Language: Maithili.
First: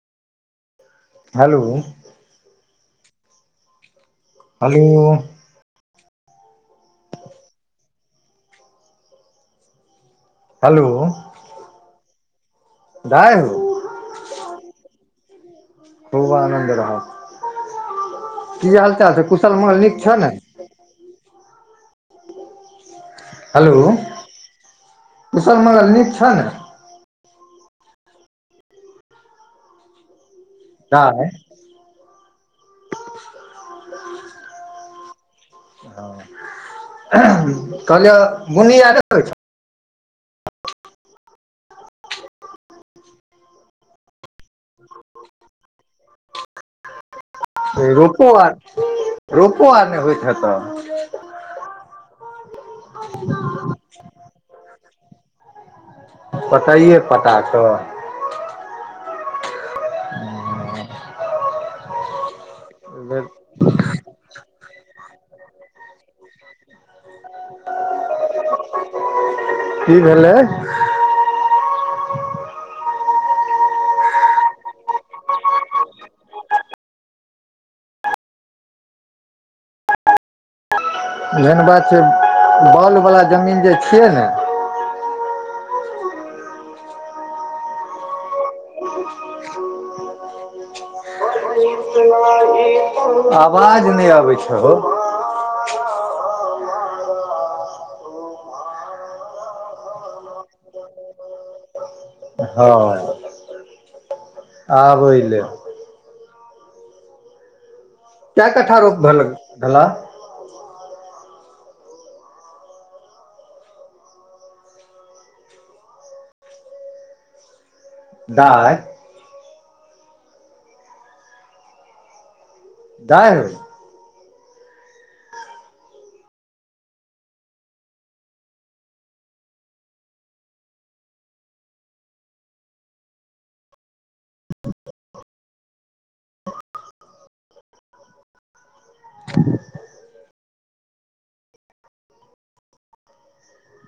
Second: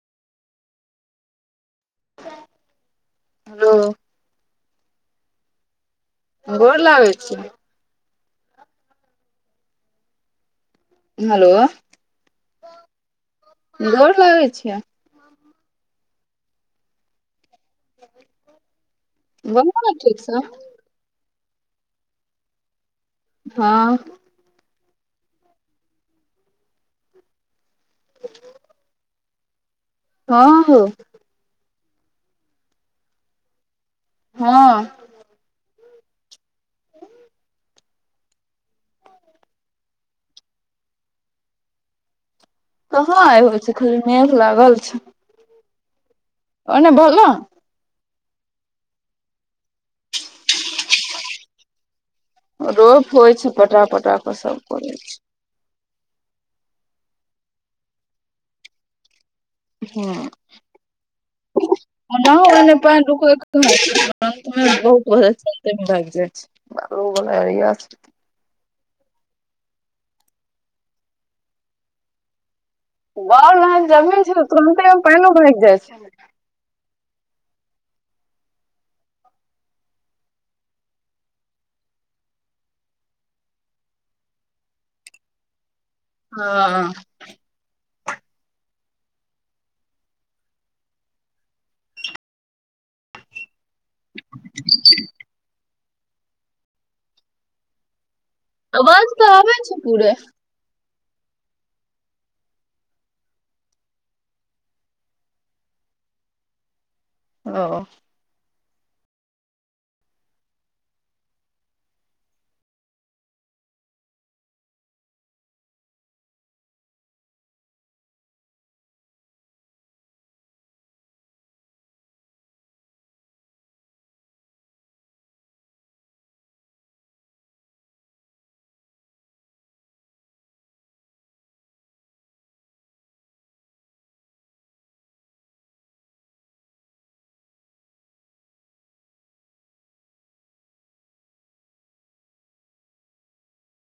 हेलो! हेलो! हेलो! गोर लागै छी! हेलो! हेलो! दाइ हौ- गोर लागय छियऽ खूब आनन्द रहऽ। की हाल चाल छै, कुशल-मंगल बोलू नीक छऽ ने? ठीकसँ हँ हेलो! कुशल मंगल नीक छऽ ने? तॅं दाइ! [unintelligible] हँ हॅं, कहलियऽ बुन्नी आर [unintelligible] होइ छऽ? कहाँ आइ होए छै, खाली मेघ लागल छै [unintelligible] ओने भेलऽ? रोपो आर रोपो आर नहि होइत हेतऽ रोप होइ छै, पटा-पटा कऽ सभ करै छै पटाइए पटा कऽ? हँ, [unintelligible] पानि [unintelligible] भागि जाइ छै। ऊ बला एरिया छै। की भेलै? बाउल नहैत जमीन छै तॅं तुरन्तेमे पाइनो भागि जाइ छै एहन बात छै बाउल बला जमीन जे छियै ने हंऽ [unintelligible] [unintelligible] आवाज नहि अबै छ हौ अवाज तऽ आबय छै पूरे [inaudible] हँ हं ओय लेल अ कै कट्ठा रोप भेल भेला दाई दाय [unintelligible]